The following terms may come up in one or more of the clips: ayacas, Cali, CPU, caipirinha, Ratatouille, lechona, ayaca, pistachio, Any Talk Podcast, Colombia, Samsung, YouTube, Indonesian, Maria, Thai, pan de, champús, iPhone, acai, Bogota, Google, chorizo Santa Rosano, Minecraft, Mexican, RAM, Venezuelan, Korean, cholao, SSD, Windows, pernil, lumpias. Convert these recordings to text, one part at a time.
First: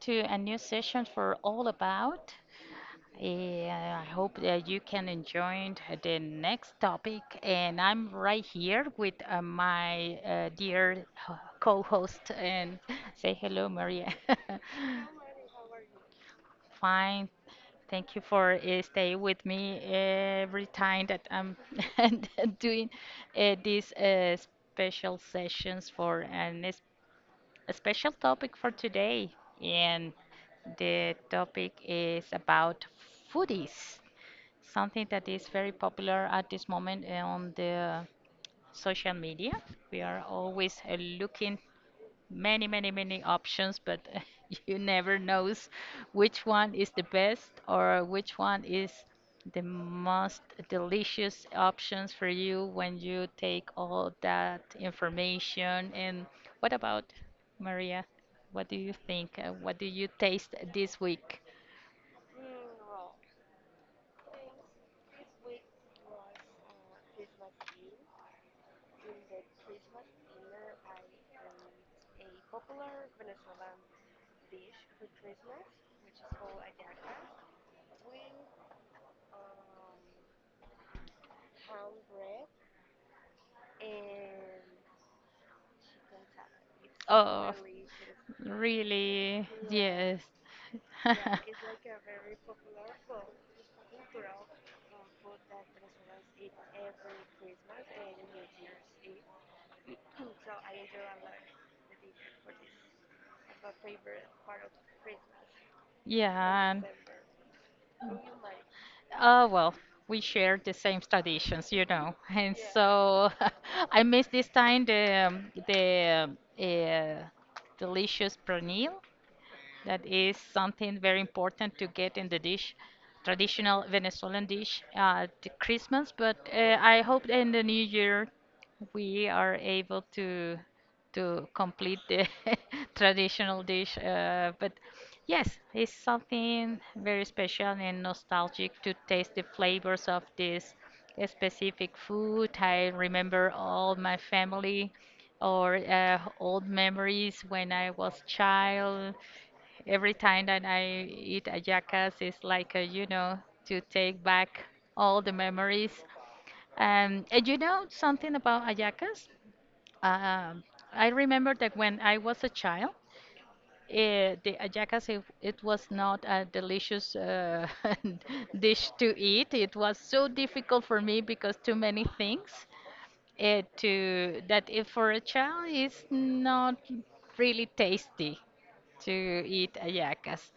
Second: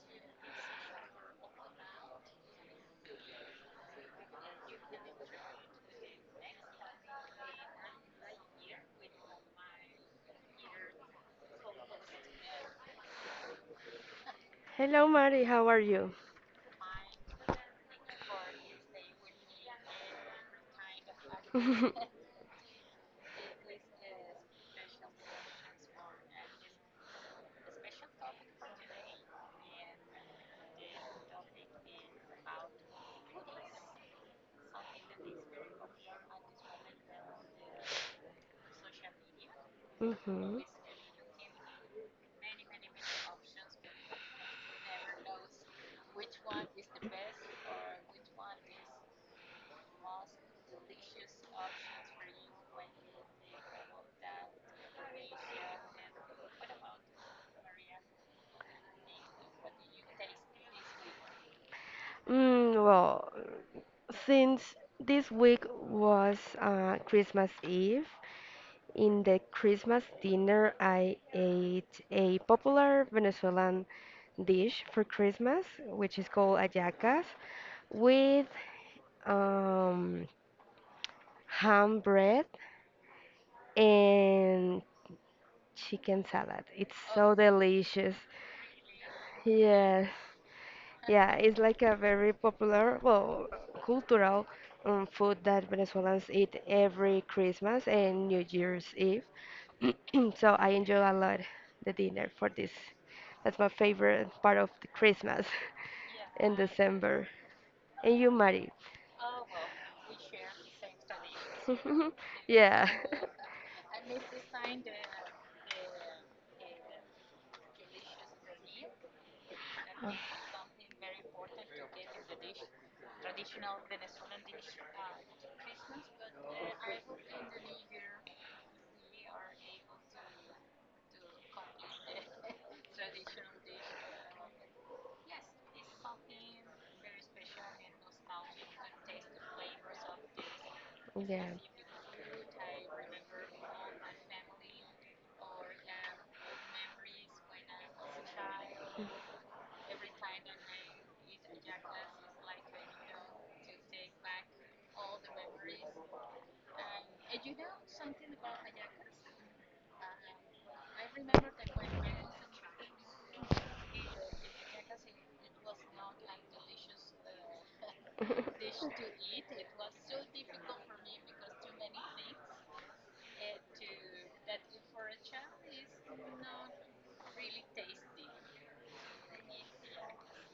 to a new session for All About. I hope that you can enjoy the next topic, and I'm right here with my dear co-host. And say hello, Maria. Hello, Mari. How are you? Fine, thank you for stay with me every time that I'm hmm doing these special sessions for an a special topic for today, and the topic is about foodies, something that is very popular at this moment on the social media. We are always looking many, many, many options, but you never knows which one is the best or which one is the most delicious options for you when you take all that information. And what about Maria? What do you think? What do you taste this week? Well, since this week was Christmas Eve, in the Christmas dinner, I ate a popular Venezuelan dish for Christmas, which is called ayacas, with um, ham bread and chicken salad. It's so Oh, delicious. really? Yes. Yes. Yeah, it's like a very popular, well, cultural food that Venezuelans eat every Christmas and New Year's Eve. So I enjoy a lot the dinner for this. That's my favorite part of the Christmas in Yeah. December. And you, Mari? Oh, well, we share the same traditions, you know. And Yeah. so I miss this time the delicious pernil. That is something very important to get in the dish, traditional Venezuelan dish at Christmas. But I hope in the new year we are able to complete the traditional dish. But yes, it's something very special and nostalgic to taste the flavors of this specific food. I remember all my family or old memories when I was Yeah. child. Every time that I eat ayacas, it's like, to take back all the memories. And you know something about ayacas? Um, I remember that when I was a child, the ayacas, it was not a delicious dish to eat. It was so difficult for me because too many things to that if for a child is not really tasty to eat ayacas.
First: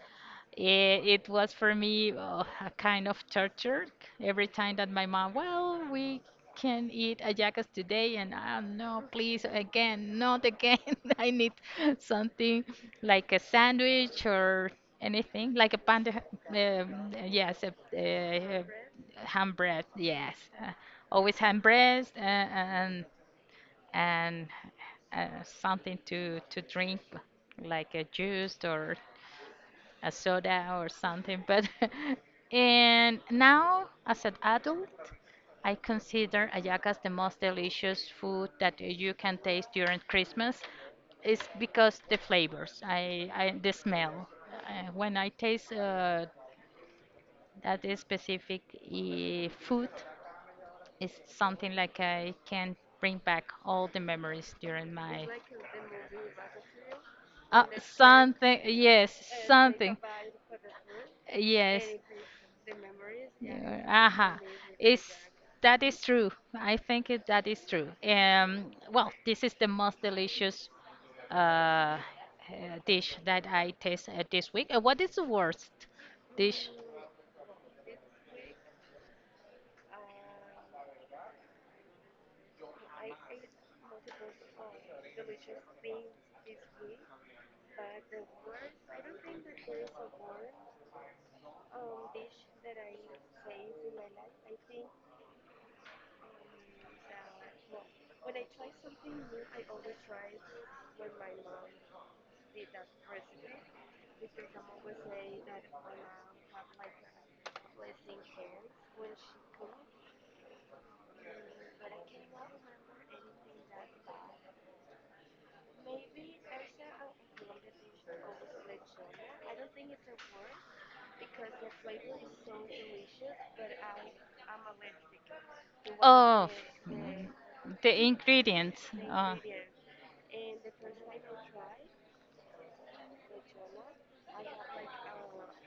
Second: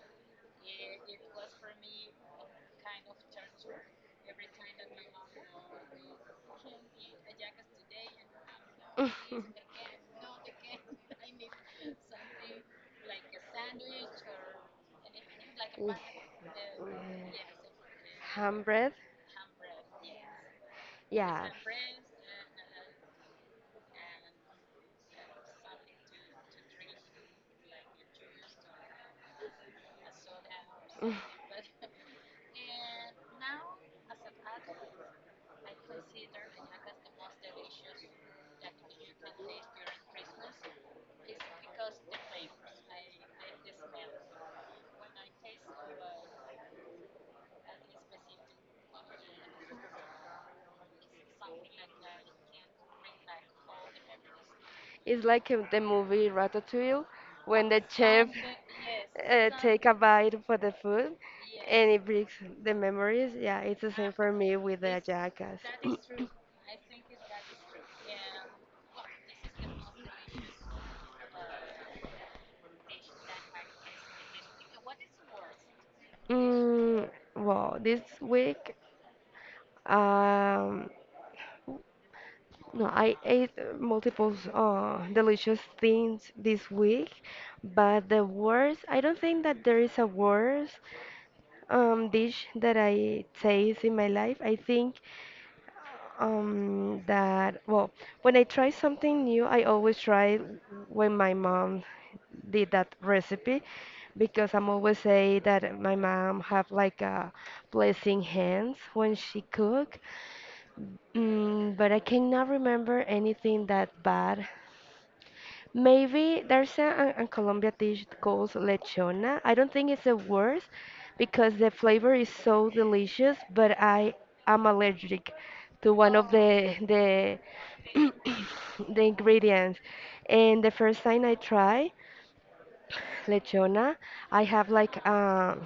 It was for me a kind of torture every time that my mom, well, we can eat ajakas today, and oh, no, please, again, not again. I need something like a sandwich or anything, like a pan de, yes, a, a, Bread? a ham bread, yes, uh, always ham bread and uh, something to drink, like a juice or a soda or something. But and now, as an adult, I consider ayacas the most delicious food that you can taste during Christmas. It's because the flavors, I the smell. When I taste that is specific food, it's something like I can bring back all the memories during It's my like in the movie Ratatouille uh, when the chef something yes take something, a something something, bite for the food yes. and it brings the memories. Yeah, it's Yeah, the Ah, same for aha, me with the it's, jackass. that is true. I think that is true. Well, this is the most delicious uh, uh, dish that I taste this week. What is the worst Yeah. dish? Well, this week, um, no, I ate multiple delicious things this week, but the worst, I don't think that there is a worst dish that I taste in my life. I think that, well, when I try something new, I always try when my mom did that recipe because I'm always say that my mom have like a blessing hands when she cook. But I cannot remember anything that bad. Maybe there's a, an Colombia dish called lechona. I don't think it's a word because the flavor is so delicious, but I am allergic to one of Of the the the ingredients, the uh, ingredients. And the first time I try lechona, I have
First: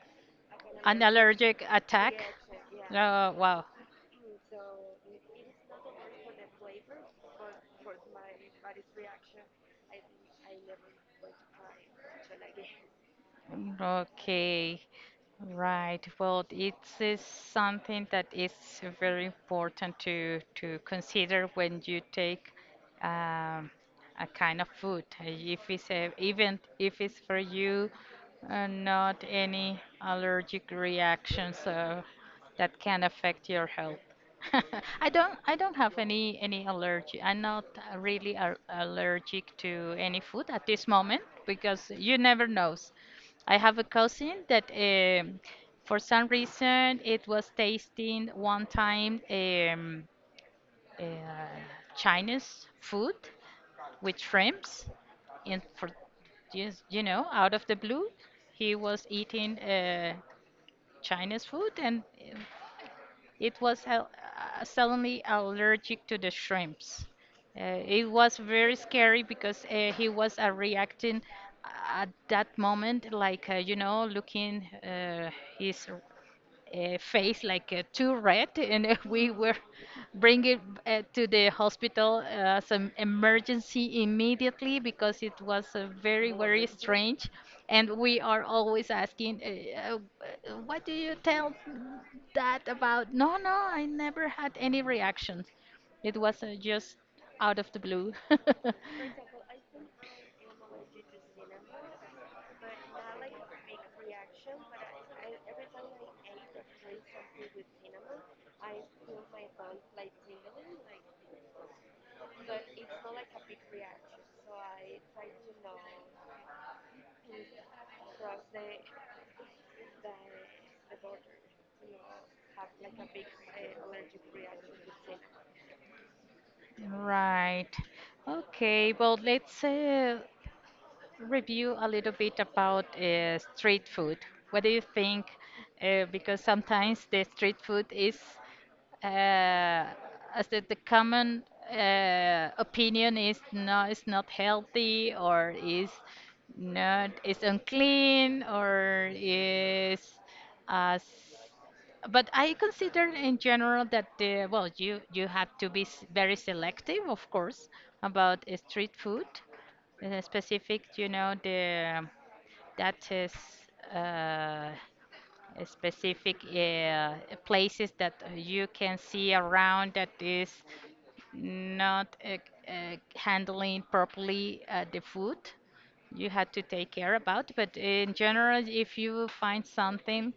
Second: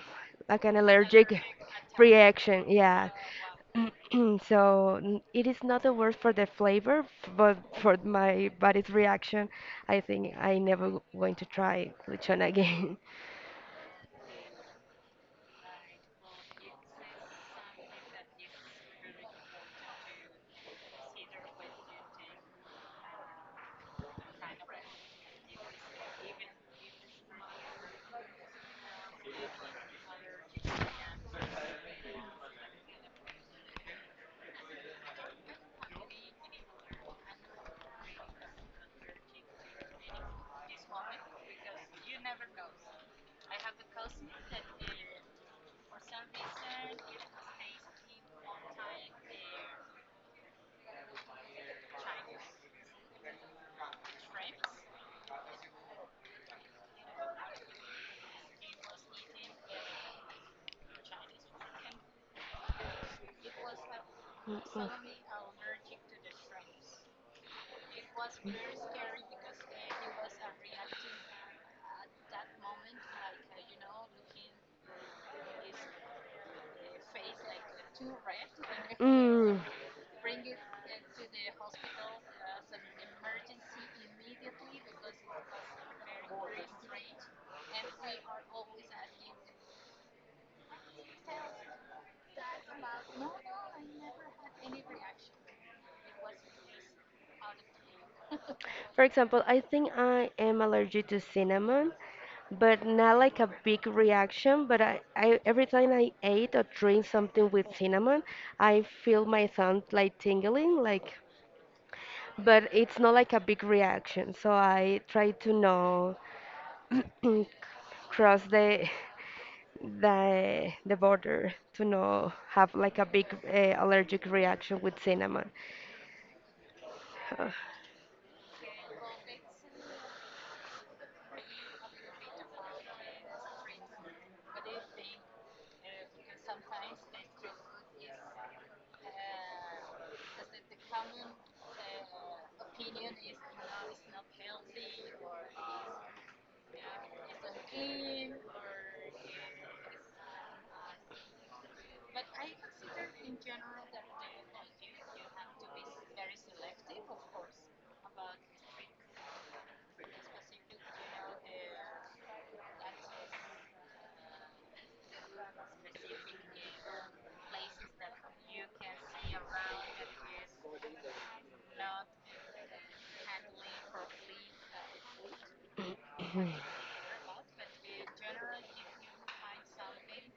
like an an allergic allergic attack. reaction. Yeah, Wow. so it is not the word for the flavor, but for my body's reaction, I think I never going to try lechon again. Okay. Right. Well, it is something that is very important to consider when you take um, a kind of food. If it's a, even if it's for you, not any allergic reactions. That can affect your health. I don't have any allergy. I'm not really allergic to any food at this moment because you never knows. I have a cousin that for some reason it was tasting one time uh, Chinese food with shrimps. In for, just you know, out of the blue he was eating Chinese food and it was suddenly allergic to the shrimps. It was very scary because he was reacting uh, at that moment, like, looking his face like too red, and Mm, we mm. were Mm. bring it to the hospital as an emergency immediately because it was very very strange, and we are always asking, what do you tell that about? No, no, I never had any reactions. It was just out of the blue. For example, I think I am allergic to cinnamon, but not like a big reaction. But I every time I ate or drink something with cinnamon, I feel my thumb like tingling, like. But it's not like a big reaction, so I try to know cross the border to not have like a big allergic reaction with cinnamon. Right. Okay, well, let's review a little bit about street food. What do you think? Because sometimes the street food is, uh, as the common opinion is no, it's not healthy or is not, it's unclean or is uh, but I consider in general that well, you have to be very selective, of course, about street food. Specific, you know, the that is a specific places that you can see around that is not handling properly the food. You Uh, had to take care about, but in general, if you find something,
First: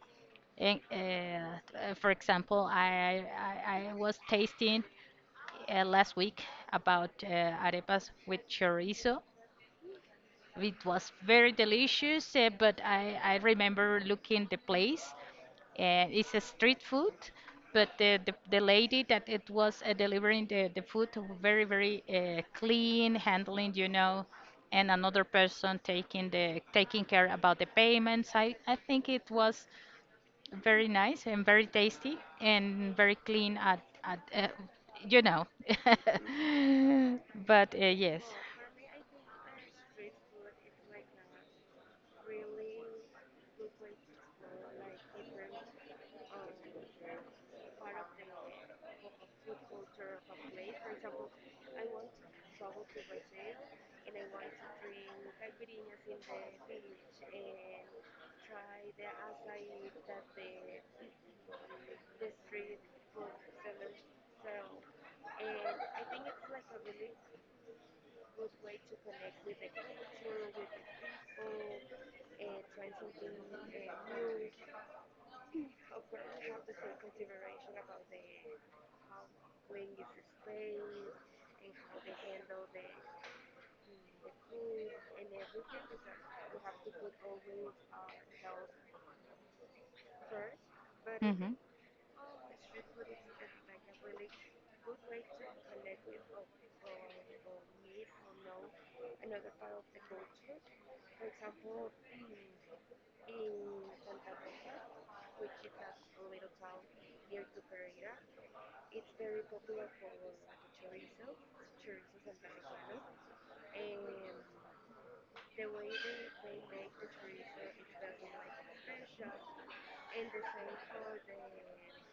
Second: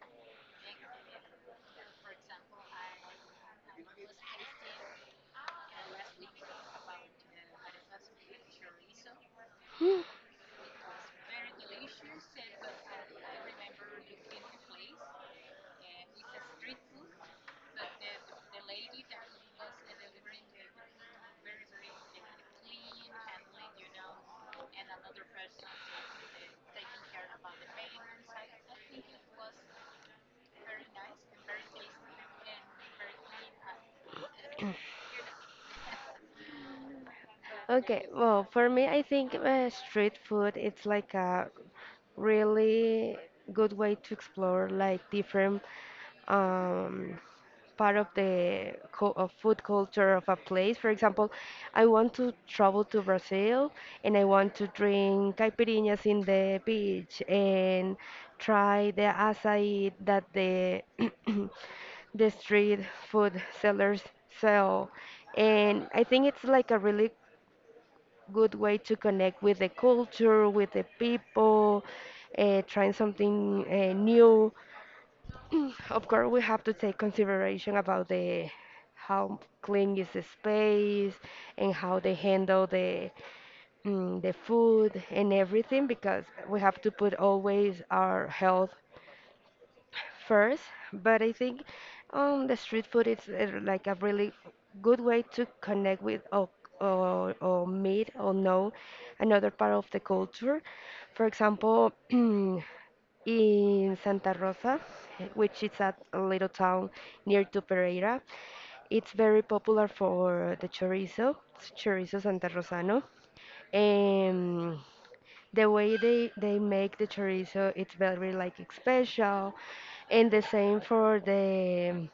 in, for example, I was tasting last week about arepas with chorizo. It was very delicious, but I remember looking the place. It's a street food, but the lady that it was delivering the food very, very clean, handling, you know, and another person taking the taking care about the payments. I think it was very nice and very tasty and very clean at you know. But okay, yes. well, for me, I think street food it's like a really good way to explore like different um, part of the of food culture of a place. For example, I want to travel to Brazil and I want to drink caipirinhas in the beach and try the acai that the the street food sellers sell. And I think it's like a really good way to connect with the culture, with the people, trying something new. Of course, we have to take consideration about the how clean is the space and how they handle the the food and everything because we have to put always our health first, but I Hmm. think the street food is like a really good way to connect with or meet or know another part of the culture. For example, in Santa Rosa, which is a little town near to Pereira, it's very popular for the chorizo, chorizo Santa Rosano. Um, the way they make the chorizo, it's very like special. And the same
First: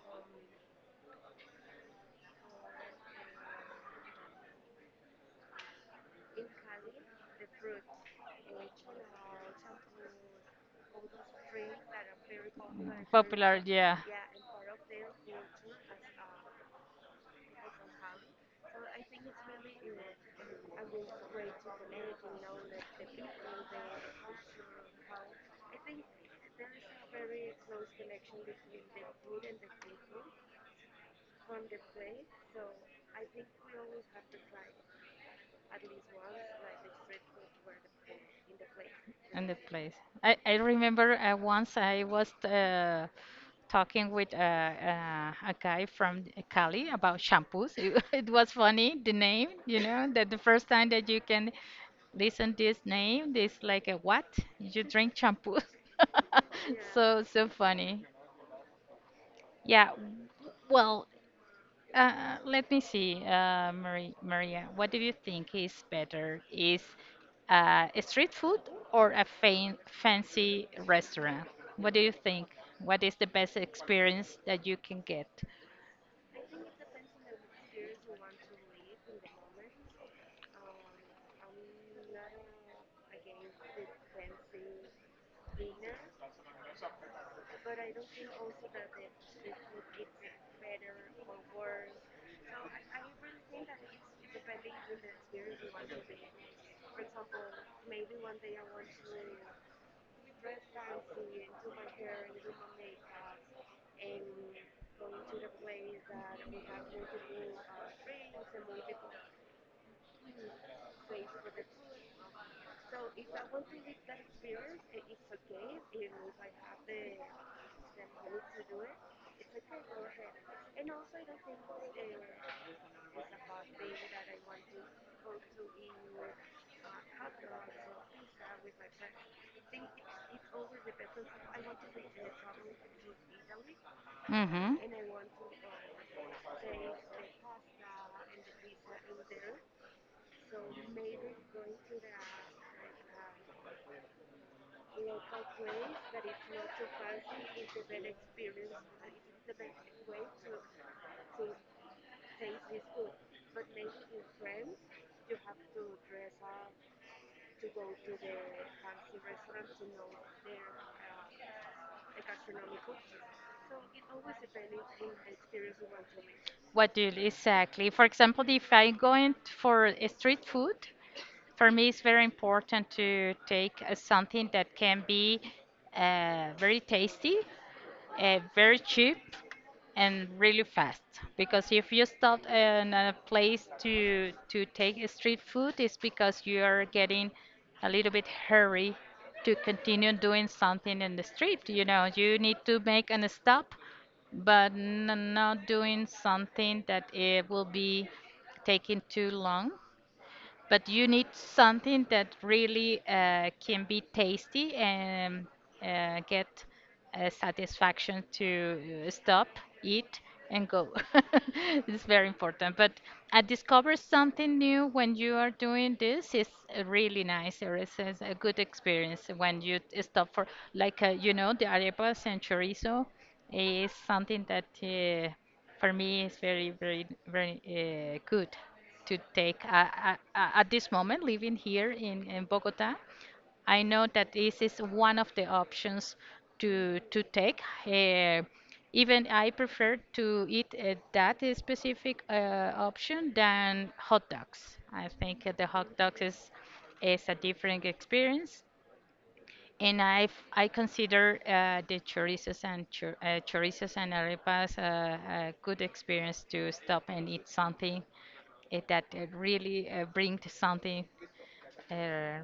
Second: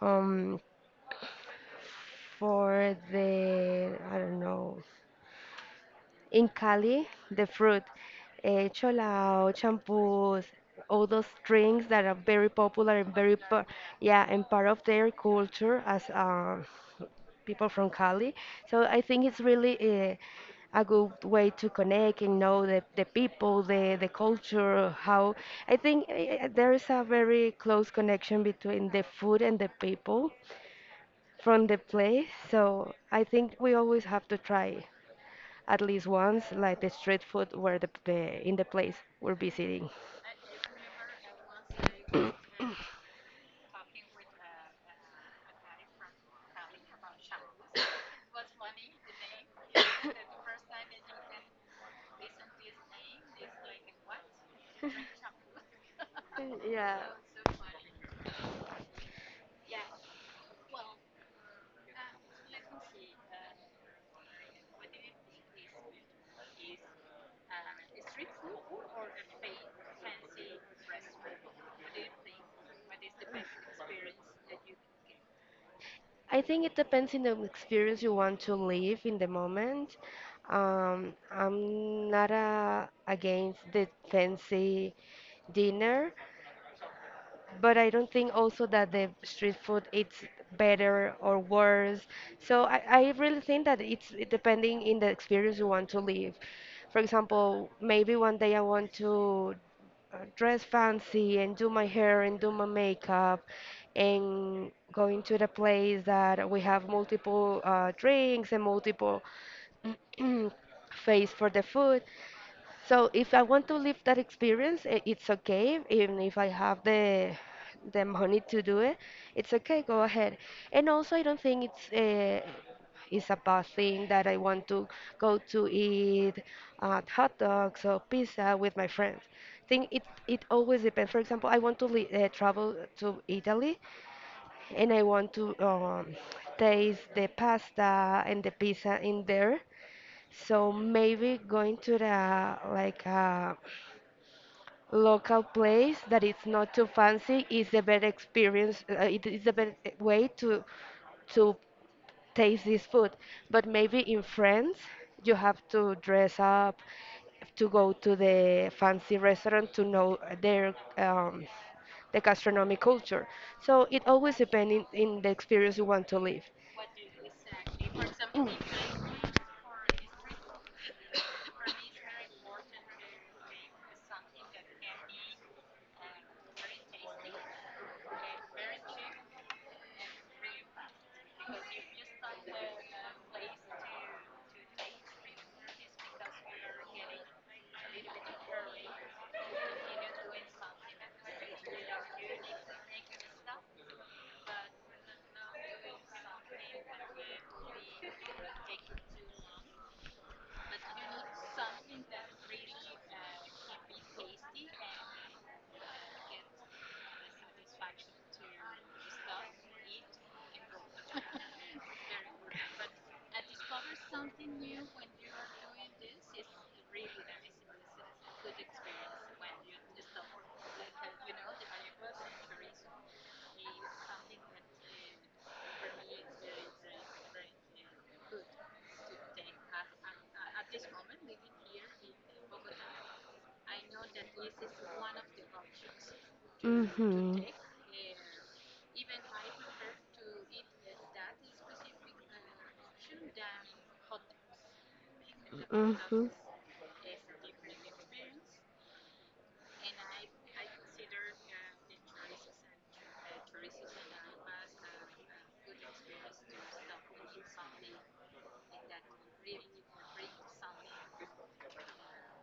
um for the I don't know in Cali, the fruit, cholao, champús, all those drinks that are very popular and very, Popular, yeah, yeah, and part of their culture as people from Cali. So I think it's really uh, a good way to connect and know the people, the culture, how I think there is a very close connection between the food and the people from the place. So I think we always have to try at least once, like the street food where the in the place we're in the visiting. place. I remember once I was talking with a guy from Cali about shampoos. It, was funny, the name, you know, that the first time that you can listen this name, this like a what? You drink shampoos. Yeah. So, so funny. Yeah. Well, let me see, Maria, what do you think is better? Is a street food or a fancy restaurant? What do you think? What is the best experience that you can get? I think it depends on the experience you want to live in the moment. I'm not against the fancy dinner, but I don't think also that the street food it's better or worse. So I really think that it's it depending in the experience you want to live. For example, maybe one day I want to dress fancy and do my hair and do my makeup and going to the place that we have multiple drinks and multiple face for the food. So if I want to live that experience, it's okay. Even if I have the money to do it, it's okay. Go ahead. And also, I don't think it's a bad thing that I want to go to eat hot dogs or pizza with my friends. I think it it always depends. For example, I want to travel to Italy, Mm-hmm. and I want to taste the pasta and the pizza in there. So maybe going to the like. Local place that it's not too fancy is the better experience it is the better way to taste this food, but maybe in France you have to dress up to go to the fancy restaurant to know their the gastronomic culture, so it always depends in the experience you want to live. What do you exactly? For example, if I'm going for a street food, for me, it's very important to take something that can be very tasty, very cheap, and really fast. Because if you stop in a place to take a street food, it's because you are getting a little bit hurry to continue doing something in the street. You know, you need to make an stop, but not doing something that it will be taking too long, but you need something that really can be tasty and get satisfaction to stop, eat, and go. It's very important. But I discover something new when you are doing this. It's really nice. Or it's a good experience when you stop for, like, the arepas and chorizo is something that for me is very, very, very good to take at this moment living here in Bogota. I know that this is one of the options to Mm-hmm. take. Uh, even I prefer to eat that specific option than hot dogs. I think the hot dogs Mm-hmm. Is a different experience. And I consider the chorizos and chor- chorizos and arepas a good experience to stop and eat something that really bring to something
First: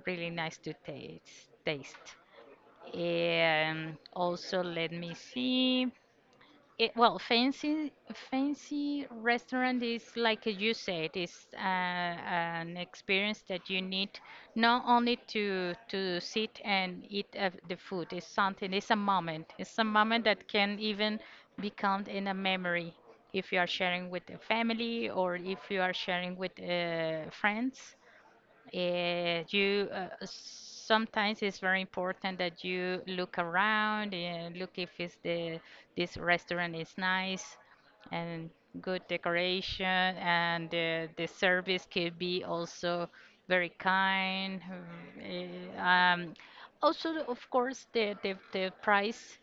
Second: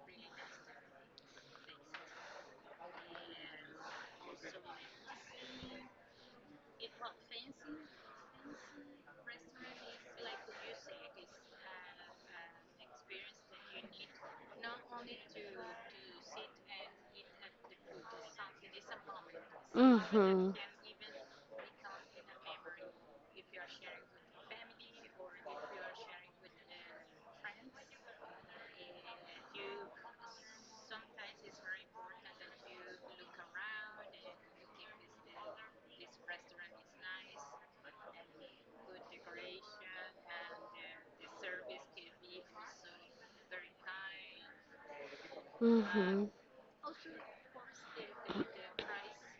really nice to taste. Also, let me see. It, well, fancy restaurant is like you said, is an experience that you need not only to sit and eat the food. It's something. It's a moment. It's a moment that Mm-hmm. can even become in a memory if you are sharing with the family or if you are sharing with friends. You sometimes it's very important that you look around and look if it's the, this restaurant is nice and good decoration and the service could be also very kind. Mm, eh, Mhm. Um, also, of course, the price,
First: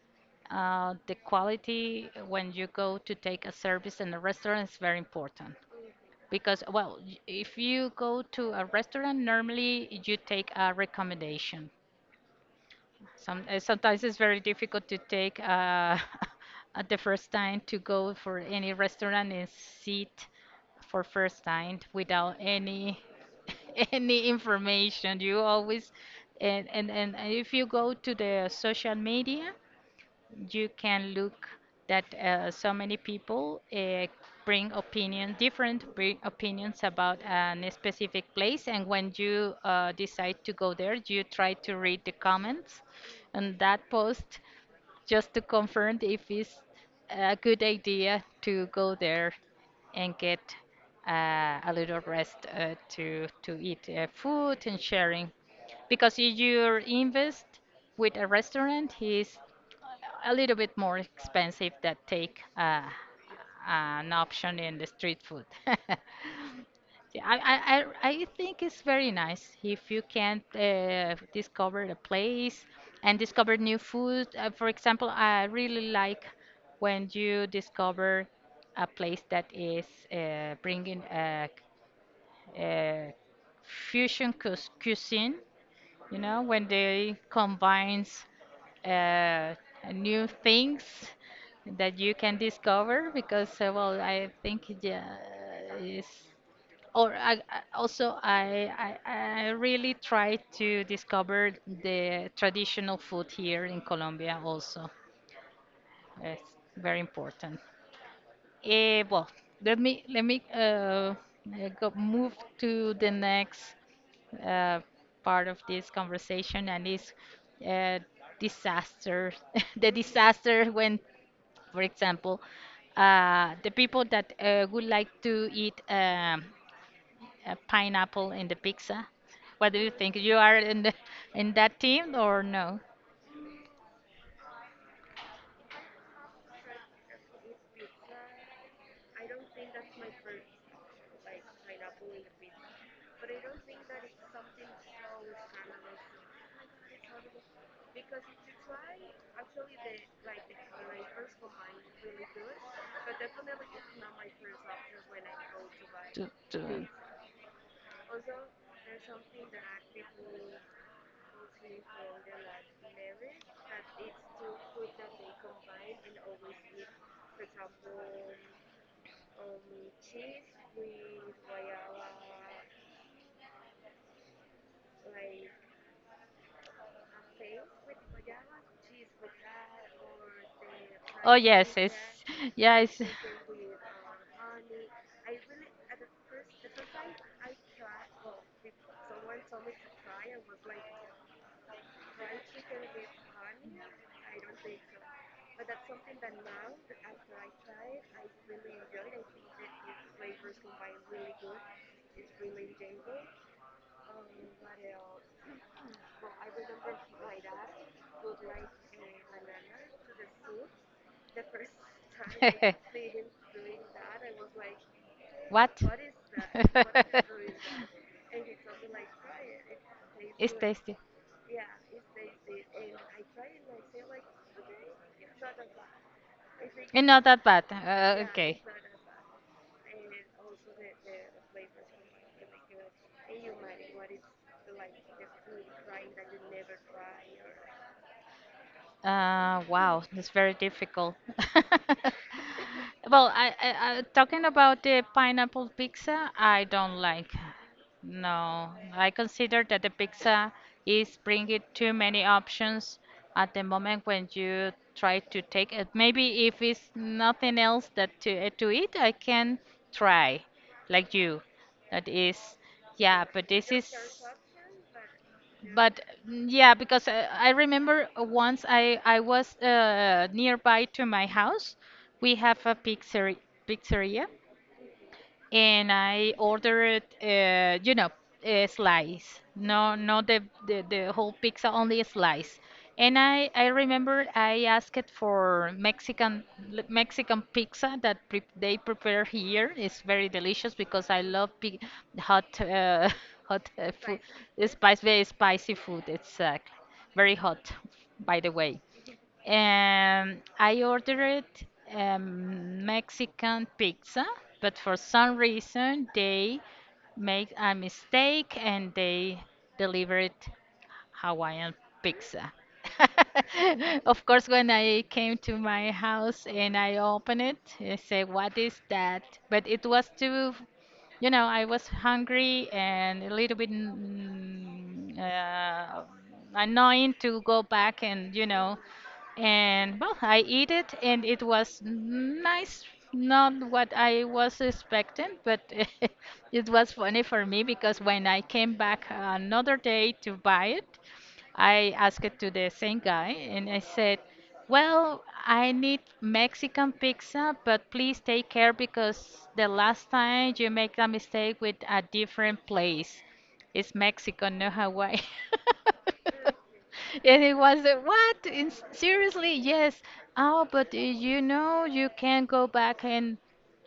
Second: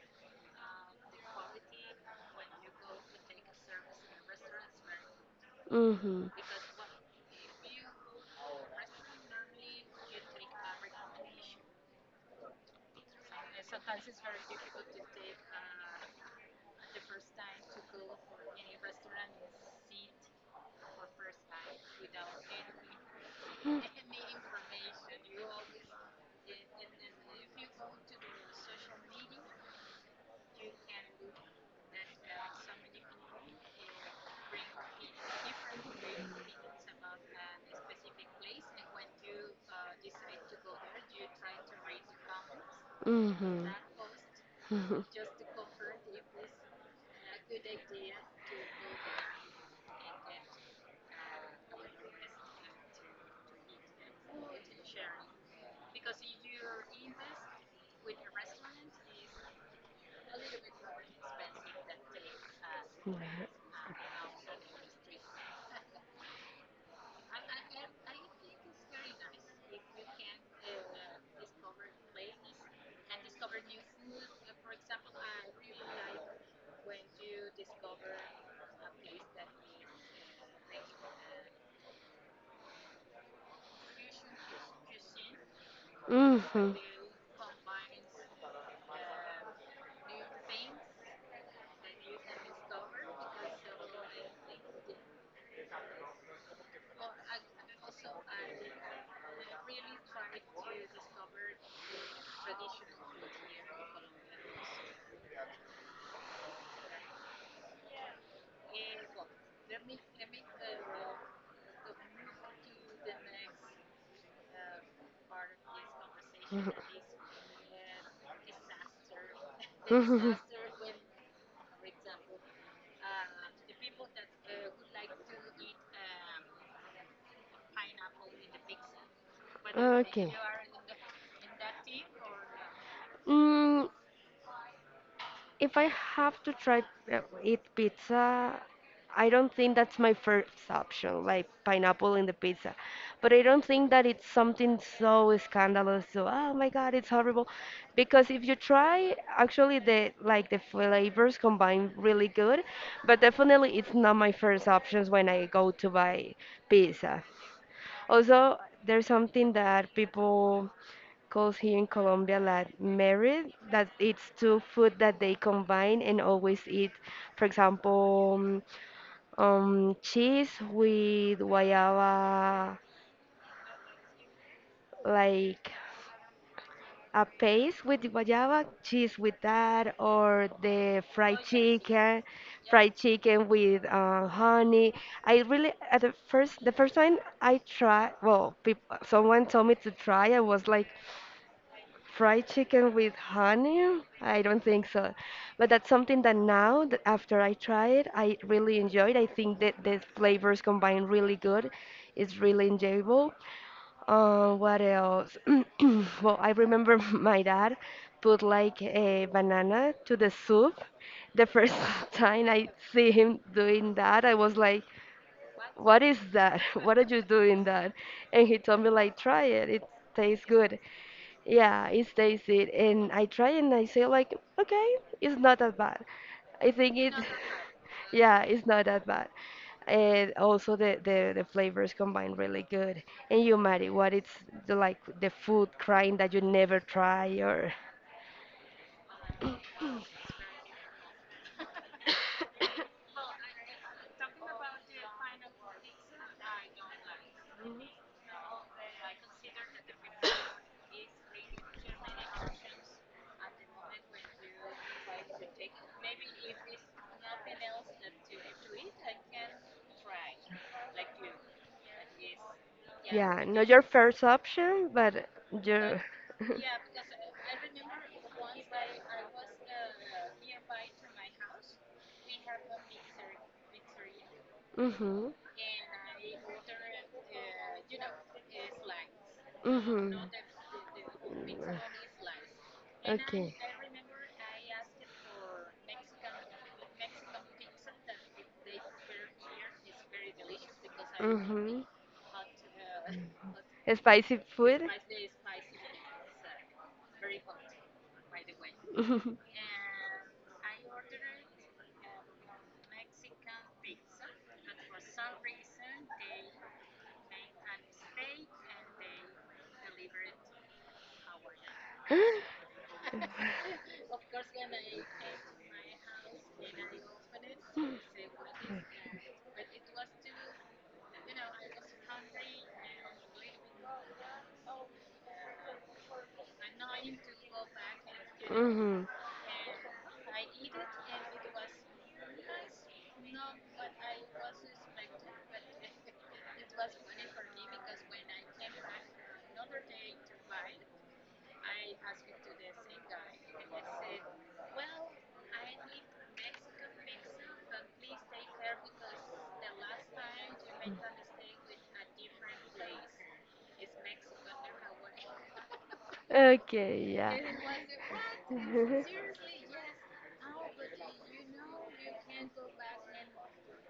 the quality when you go to take a service in a restaurant is very important. Mhm. Because, well, if you go to a restaurant, normally you take a recommendation. Sometimes it's very difficult to take at the first time to go for any restaurant and sit for first time without any any information. You always and if you go to the social media, you can look that so many people bring opinion, different opinions about an specific place, and when you decide to go there, you try to read the comments on Mhm. that post Mhm. just to confirm if it's a good idea mm to go there and get a little rest to eat food and sharing because if you invest with a restaurant is a little bit more expensive that take an option in the street food. Yeah, I think it's very nice if you can discover a place and discover new food. For example, I really like when you discover a place that is bringing a, c- uh, cuisine you know, when hmm they combines uh, new things that you can discover, because well, I think it, yeah, is or I- also I really try to discover the traditional food here in Colombia also. It's very important. Well, let me go move to the next uh, part of this conversation, and is uh, disaster. The Mhm. disaster when, for example, the people that would like to eat a pineapple in the pizza. What do you think? Okay. You are in in that team or no? Mm, if I have to try eat pizza, I don't think that's my first option, like pineapple in the pizza. But I don't think that it's something so scandalous, so oh my God, it's horrible. Because if you try, actually the like the flavors combine really good, but definitely it's not my first options when I go to Dun, buy dun. Pizza. pizza. Also, there's something that people calls here in Colombia la merit, that it's two food that they combine and always eat. For example, cheese with guayaba, like a paste with guayaba, cheese with that, or the Chicken, yeah, fried it's chicken. chicken with honey. I really at the first time I tried, well, peop someone told me to try. I was like, fried chicken with honey? I don't think so. But that's something that now, that after I try it, I really enjoyed. I think that the flavors combine really good. It's really enjoyable. What else? Well, I remember my dad put like a banana to the soup. The first time I see him doing that, I was like, What? "What is that? What are you doing that?" And he told me like, "Try it. It tastes It's good." tasty. Yeah, it stays it, and I try and I say like, okay, it's not that bad. I think it's, Not that bad. Yeah, yeah, okay. it's not that bad. And also the flavors combine really good. And you, Mari, what it's the, like the food crime that you never try or Wow, that's very difficult. Well, I talking about the pineapple pizza, I don't like. No, I consider that the pizza is bringing too many options at the moment when you try to take it. Maybe if it's nothing else that to eat, I can try, like you. That is, yeah, Yeah, but not this your is first option, but your. but mm, yeah because I remember once I was nearby to my house we have a pizzeria Mhm. and I ordered, you know, a slice. No, Mhm. not the whole pizza, Mm, only a slice. And I okay. I remember I asked for Mexican pizza that pre they prepare here. It's very delicious because I love pi Mhm. hot hot food, Spicy food. spicy, very spicy food. It's very hot, by the way. I ordered Mexican pizza, but for some reason they made a mistake and they delivered Hawaiian pizza. Of course, when I came to my house and I opened it, I said, "What is that?" But it was too you know, I was hungry and a little bit annoying to go back and, you know, Mm-hmm. and well, I eat it and it was nice, not what I was expecting, but it was funny for me because when I came back another day to buy it, I asked it to the same guy and I said, well, I need Mexican pizza, but please take care because the last time you make a mistake with a different place. It's Mexico, not Hawaii. Okay, yeah. And it was what? In, seriously? Yes. Oh, but you know you can go back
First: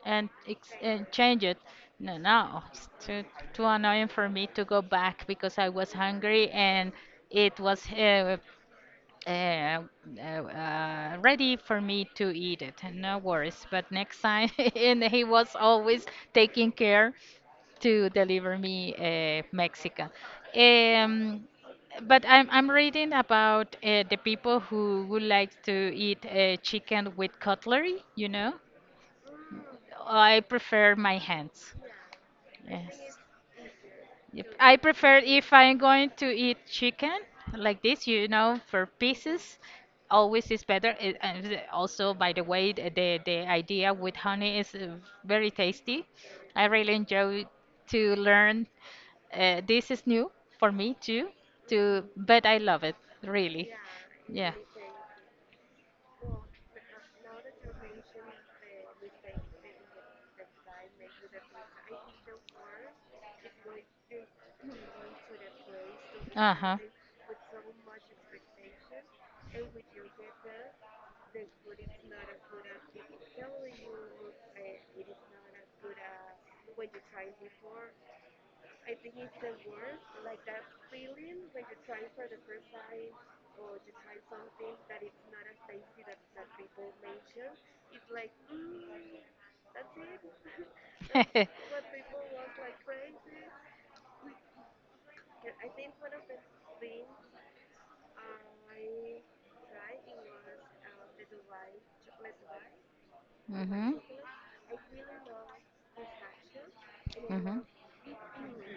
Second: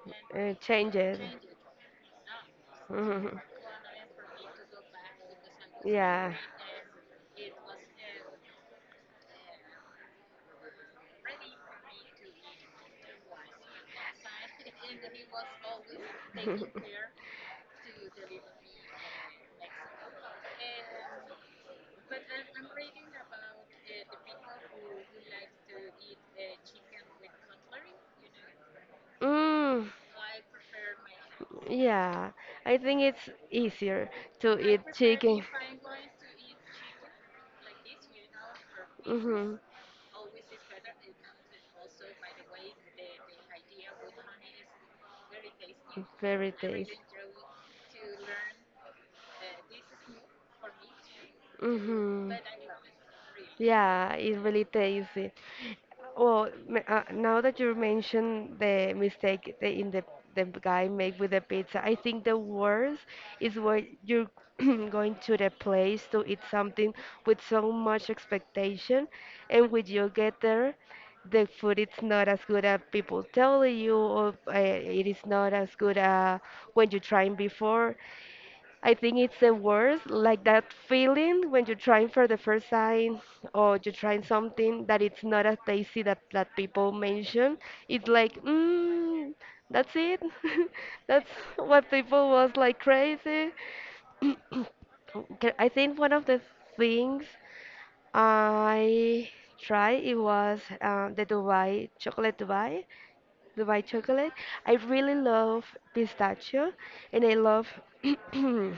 and ex change and it. change it. No, no. It's too Mhm. too annoying for me to go back because I was Yeah. hungry and it was uh, ready for me to eat it. No worries. But next time, and he was always taking care to deliver me Mexican. Um, but I'm reading about the people who would like to eat chicken with cutlery. You know, Mm, I prefer my hands. yeah. I think Yes. it's easier Yep. to I eat prefer chicken. if I'm going to eat chicken like this, you know, for Mm-hmm. pieces, always is better. Also, by the way, the idea with honey is very tasty. Very I really tasty. enjoy to learn. This is new for me too, to Hmm. but I love it really. Yeah, it Yeah. really tasty. Well, now that you mentioned the mistake the in the the guy made with the pizza, I think the worst is when you're going to the place to eat Uh huh. something with so much expectation, and when you get there, the food is not as good as people tell you, or it is not as good as when you tried before. I think it's the worst, like that feeling when you're trying for the first time or you're trying something that it's not as tasty that, that people mention. It's like, that's it. That's what people was like crazy. Okay, I think one of the things I tried it was the Dubai chocolate Dubai the white Mhm. chocolate. I really love pistachio and I Mhm. love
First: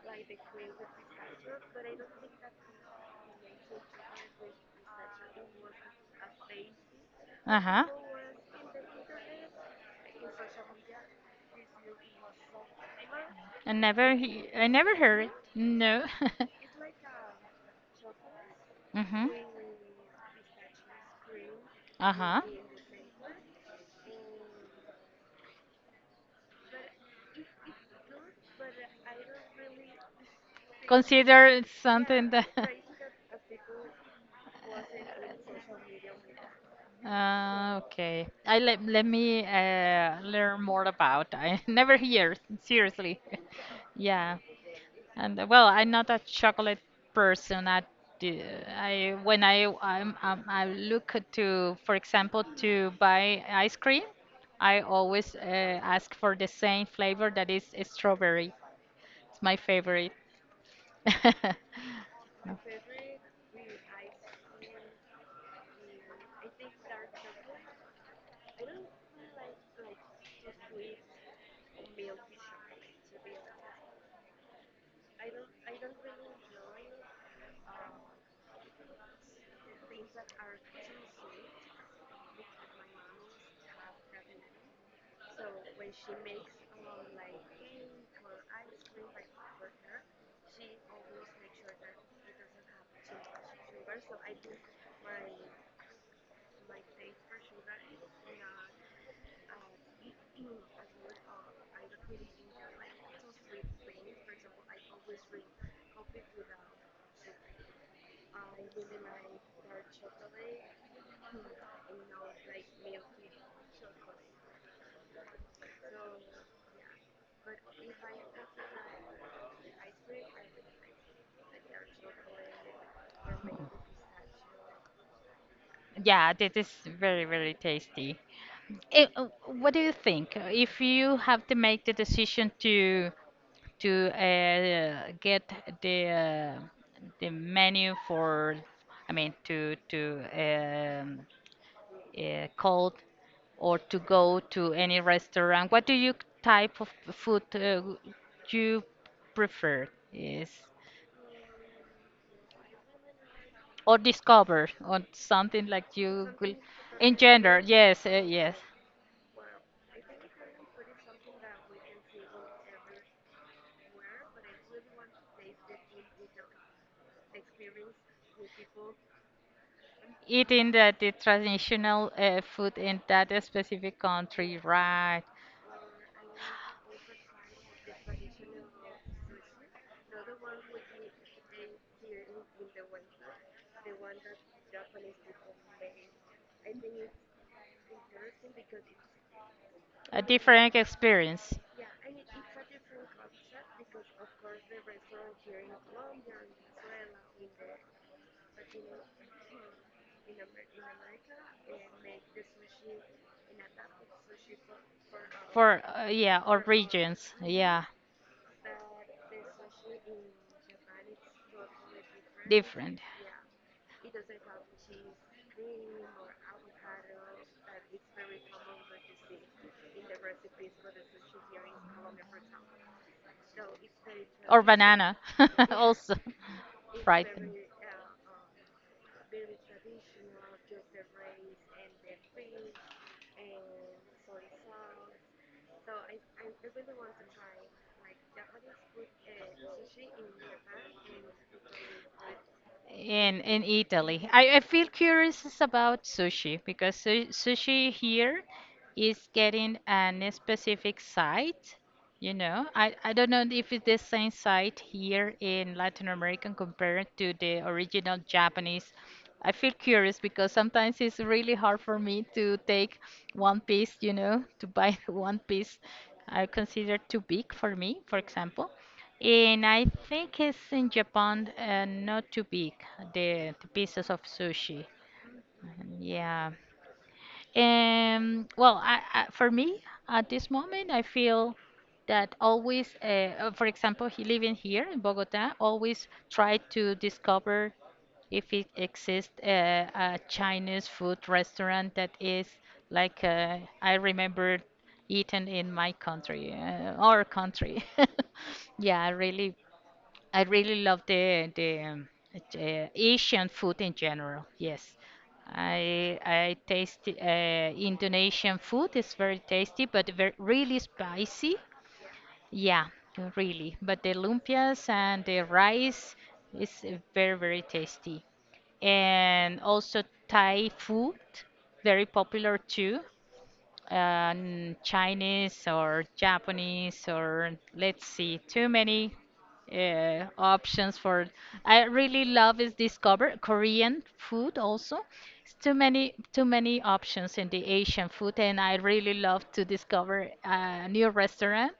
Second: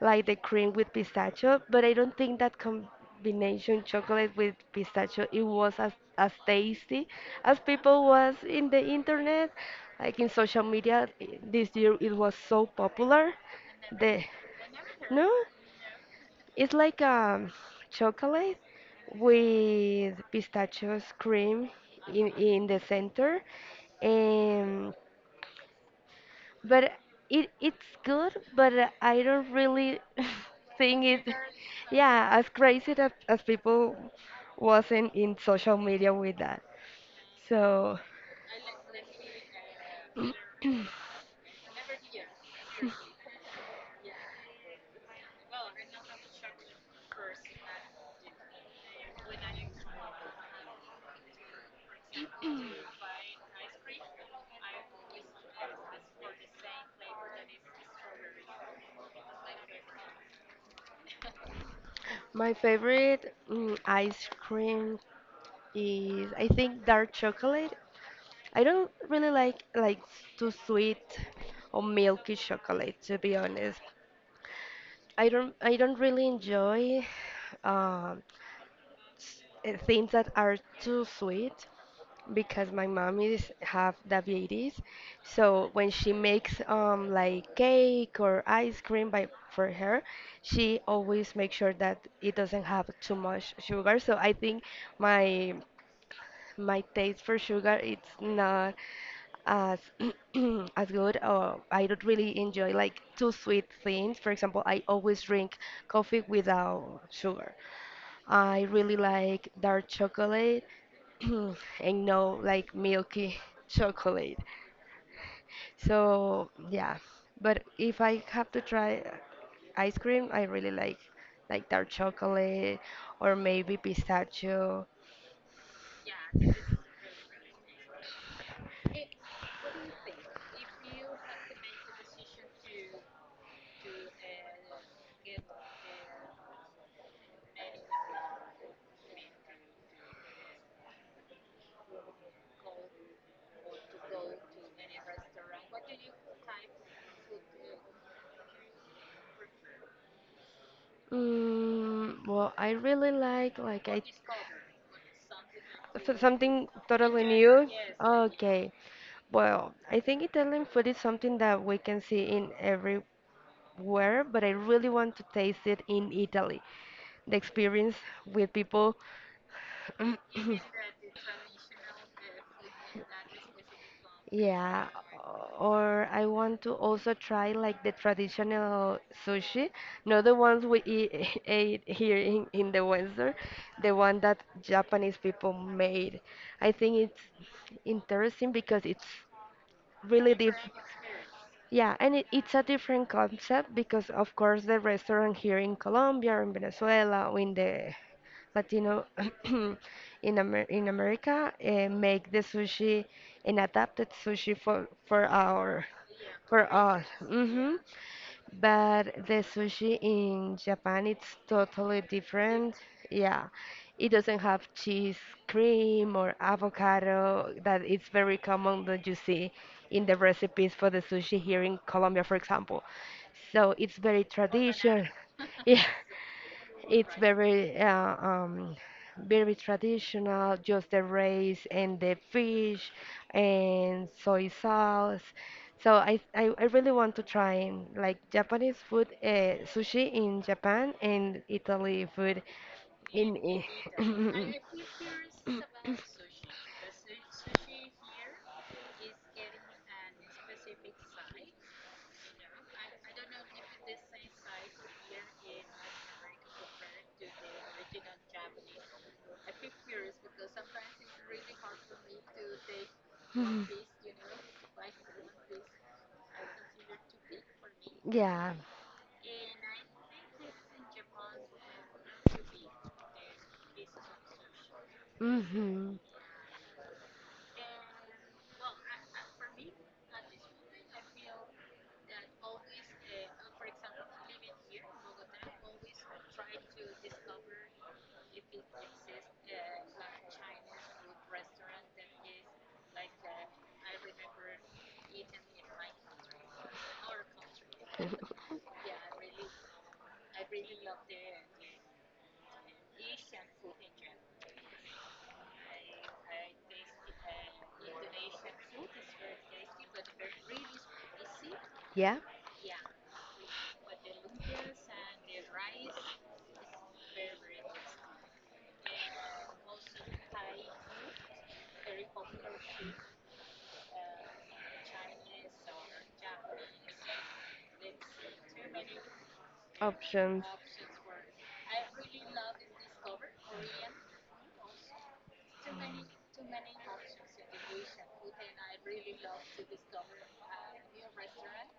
like the cream with pistachio, but I don't think that combination chocolate with pistachio it was as tasty Uh as huh. people was in the internet, like in social media. This year it was so popular. The I never heard no? it. No. It's like chocolate Mhm. with pistachios cream Uh huh. in the center. Um, but it it's good, but I don't really think it, Consider it something yeah, that. as crazy as people wasn't in social media with that. So okay. I let Let me learn more about. I never hear, seriously. Yeah. And well, I'm not a chocolate person. I do, I when I look to, for example, to buy ice cream, I always ask for the same flavor that is strawberry. It's my favorite. my favorite ice cream is I think dark chocolate. I don't really like too sweet or milky chocolate to be honest. I don't really enjoy um, things that are too sweet because my mom is have diabetes. So when she makes like cake or ice cream by for her, she always makes sure that it doesn't have too much sugar. So I think my my taste for sugar it's not as as good or I don't really enjoy like too sweet things. For example, I always drink coffee without sugar. I really like dark chocolate and no like milky chocolate. So yeah, but if I have to try ice cream, I really like dark chocolate or maybe pistachio. Yeah, this is very, very tasty. Eh, uh, what do you think? If you have to make the decision to get the uh, the menu for, I mean, to um, cold or to go to any restaurant, what do you type of food you prefer? Is Well, I really like or I discover or something like so- you will something totally engender? new. Yes, yes. Okay. Well, I think Italian food is something that we can see in everywhere, but I really want to taste it in Italy. The experience with people Eating the traditional food in that specific country, yeah, right? or I want to also try like the traditional sushi, not the ones we eat, ate here in the Western, the one that Japanese people made. I think it's interesting because it's A really different. different experience Yeah, and it, it's a different concept because, of course, the restaurant here in Colombia or in Venezuela or in the Latino in Amer in America make the sushi and adapted sushi for for our yeah, or for us. regions, Hmm. yeah, But the sushi in Japan, it's totally different. different. Yeah, it doesn't have cheese, cream, or avocado that it's very common that you see in the recipes for the sushi here in Colombia, for example. So it's very Or traditional. banana, Yeah, also it's fried. very very traditional. Just the rice and the fish and soy sauce. So I really want to try like Japanese food, sushi in Japan and Italy food In in. Italy. I feel curious is about sushi because sushi here is getting an specific site. You know, I don't know if it's the same site here in Latin America compared to the original Japanese. I feel curious because sometimes it's really hard for me to take one piece, you know, to buy one piece I consider too big for me, for yeah. example. And I think it's in Japan, not too big, the pieces of sushi. Hmm. Yeah. For me, at this moment, I feel that always, for example, he living here in Bogota, always try to discover if it exists a Chinese food restaurant that is like I remember eaten in my country, our country. Yeah, I really love the Asian food in general. Yes, I taste Indonesian food. It's very tasty, but very, really spicy. Yeah. Yeah, really. But the lumpias and the rice is very very tasty, and also Thai food, very popular too and Chinese or Japanese or let's see, too many Options. options for. I really love is discover Korean food also. It's too many options in the Asian food, and I really love to discover a new restaurant.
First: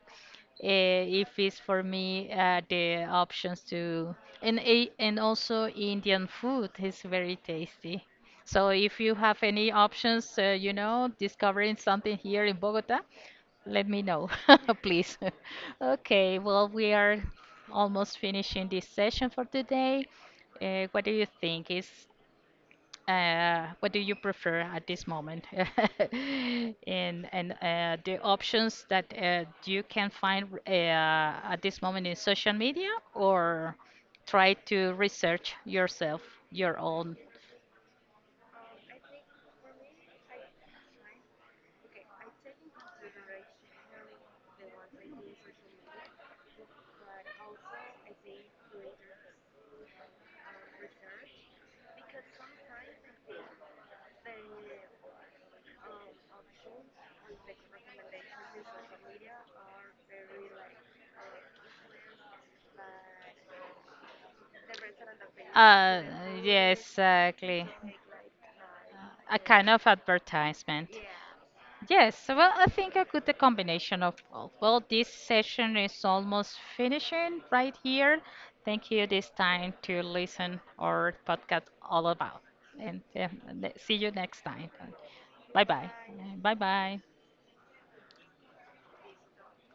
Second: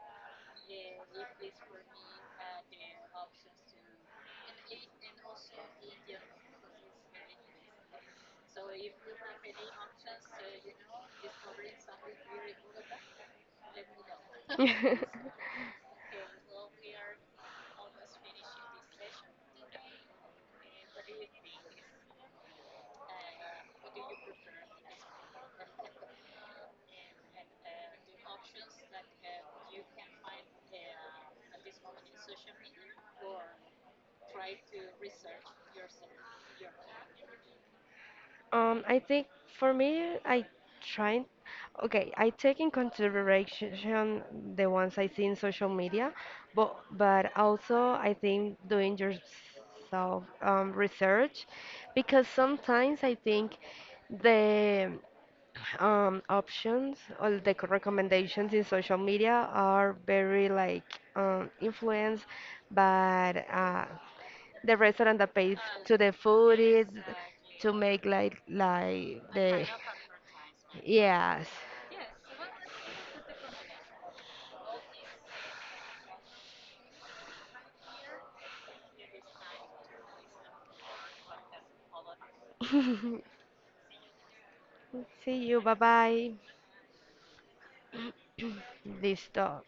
If it's for me the options to and also Indian food is very tasty. So if you have any options, you know, discovering something here in Bogota, let me know, please. Okay, well, we are almost finishing this session for today. Uh, what do you think is what do you prefer at this moment? And the options that you can find at this moment in social media, or try to research yourself, your own I think for me, I try. Okay, I take in consideration the ones I see in social media, but also I think doing yourself research, because sometimes I think the options all the recommendations in social media are very like influenced by the restaurant that pays to Uh, the food yes is exactly. to make like A kind the of advertisement. yes. Yes, so, well, I think a good combination of all. Well, this session is almost finishing right here. Thank you this time to listen our podcast all about. And see you next time. See you. Bye Bye bye. bye. Bye bye. This talk.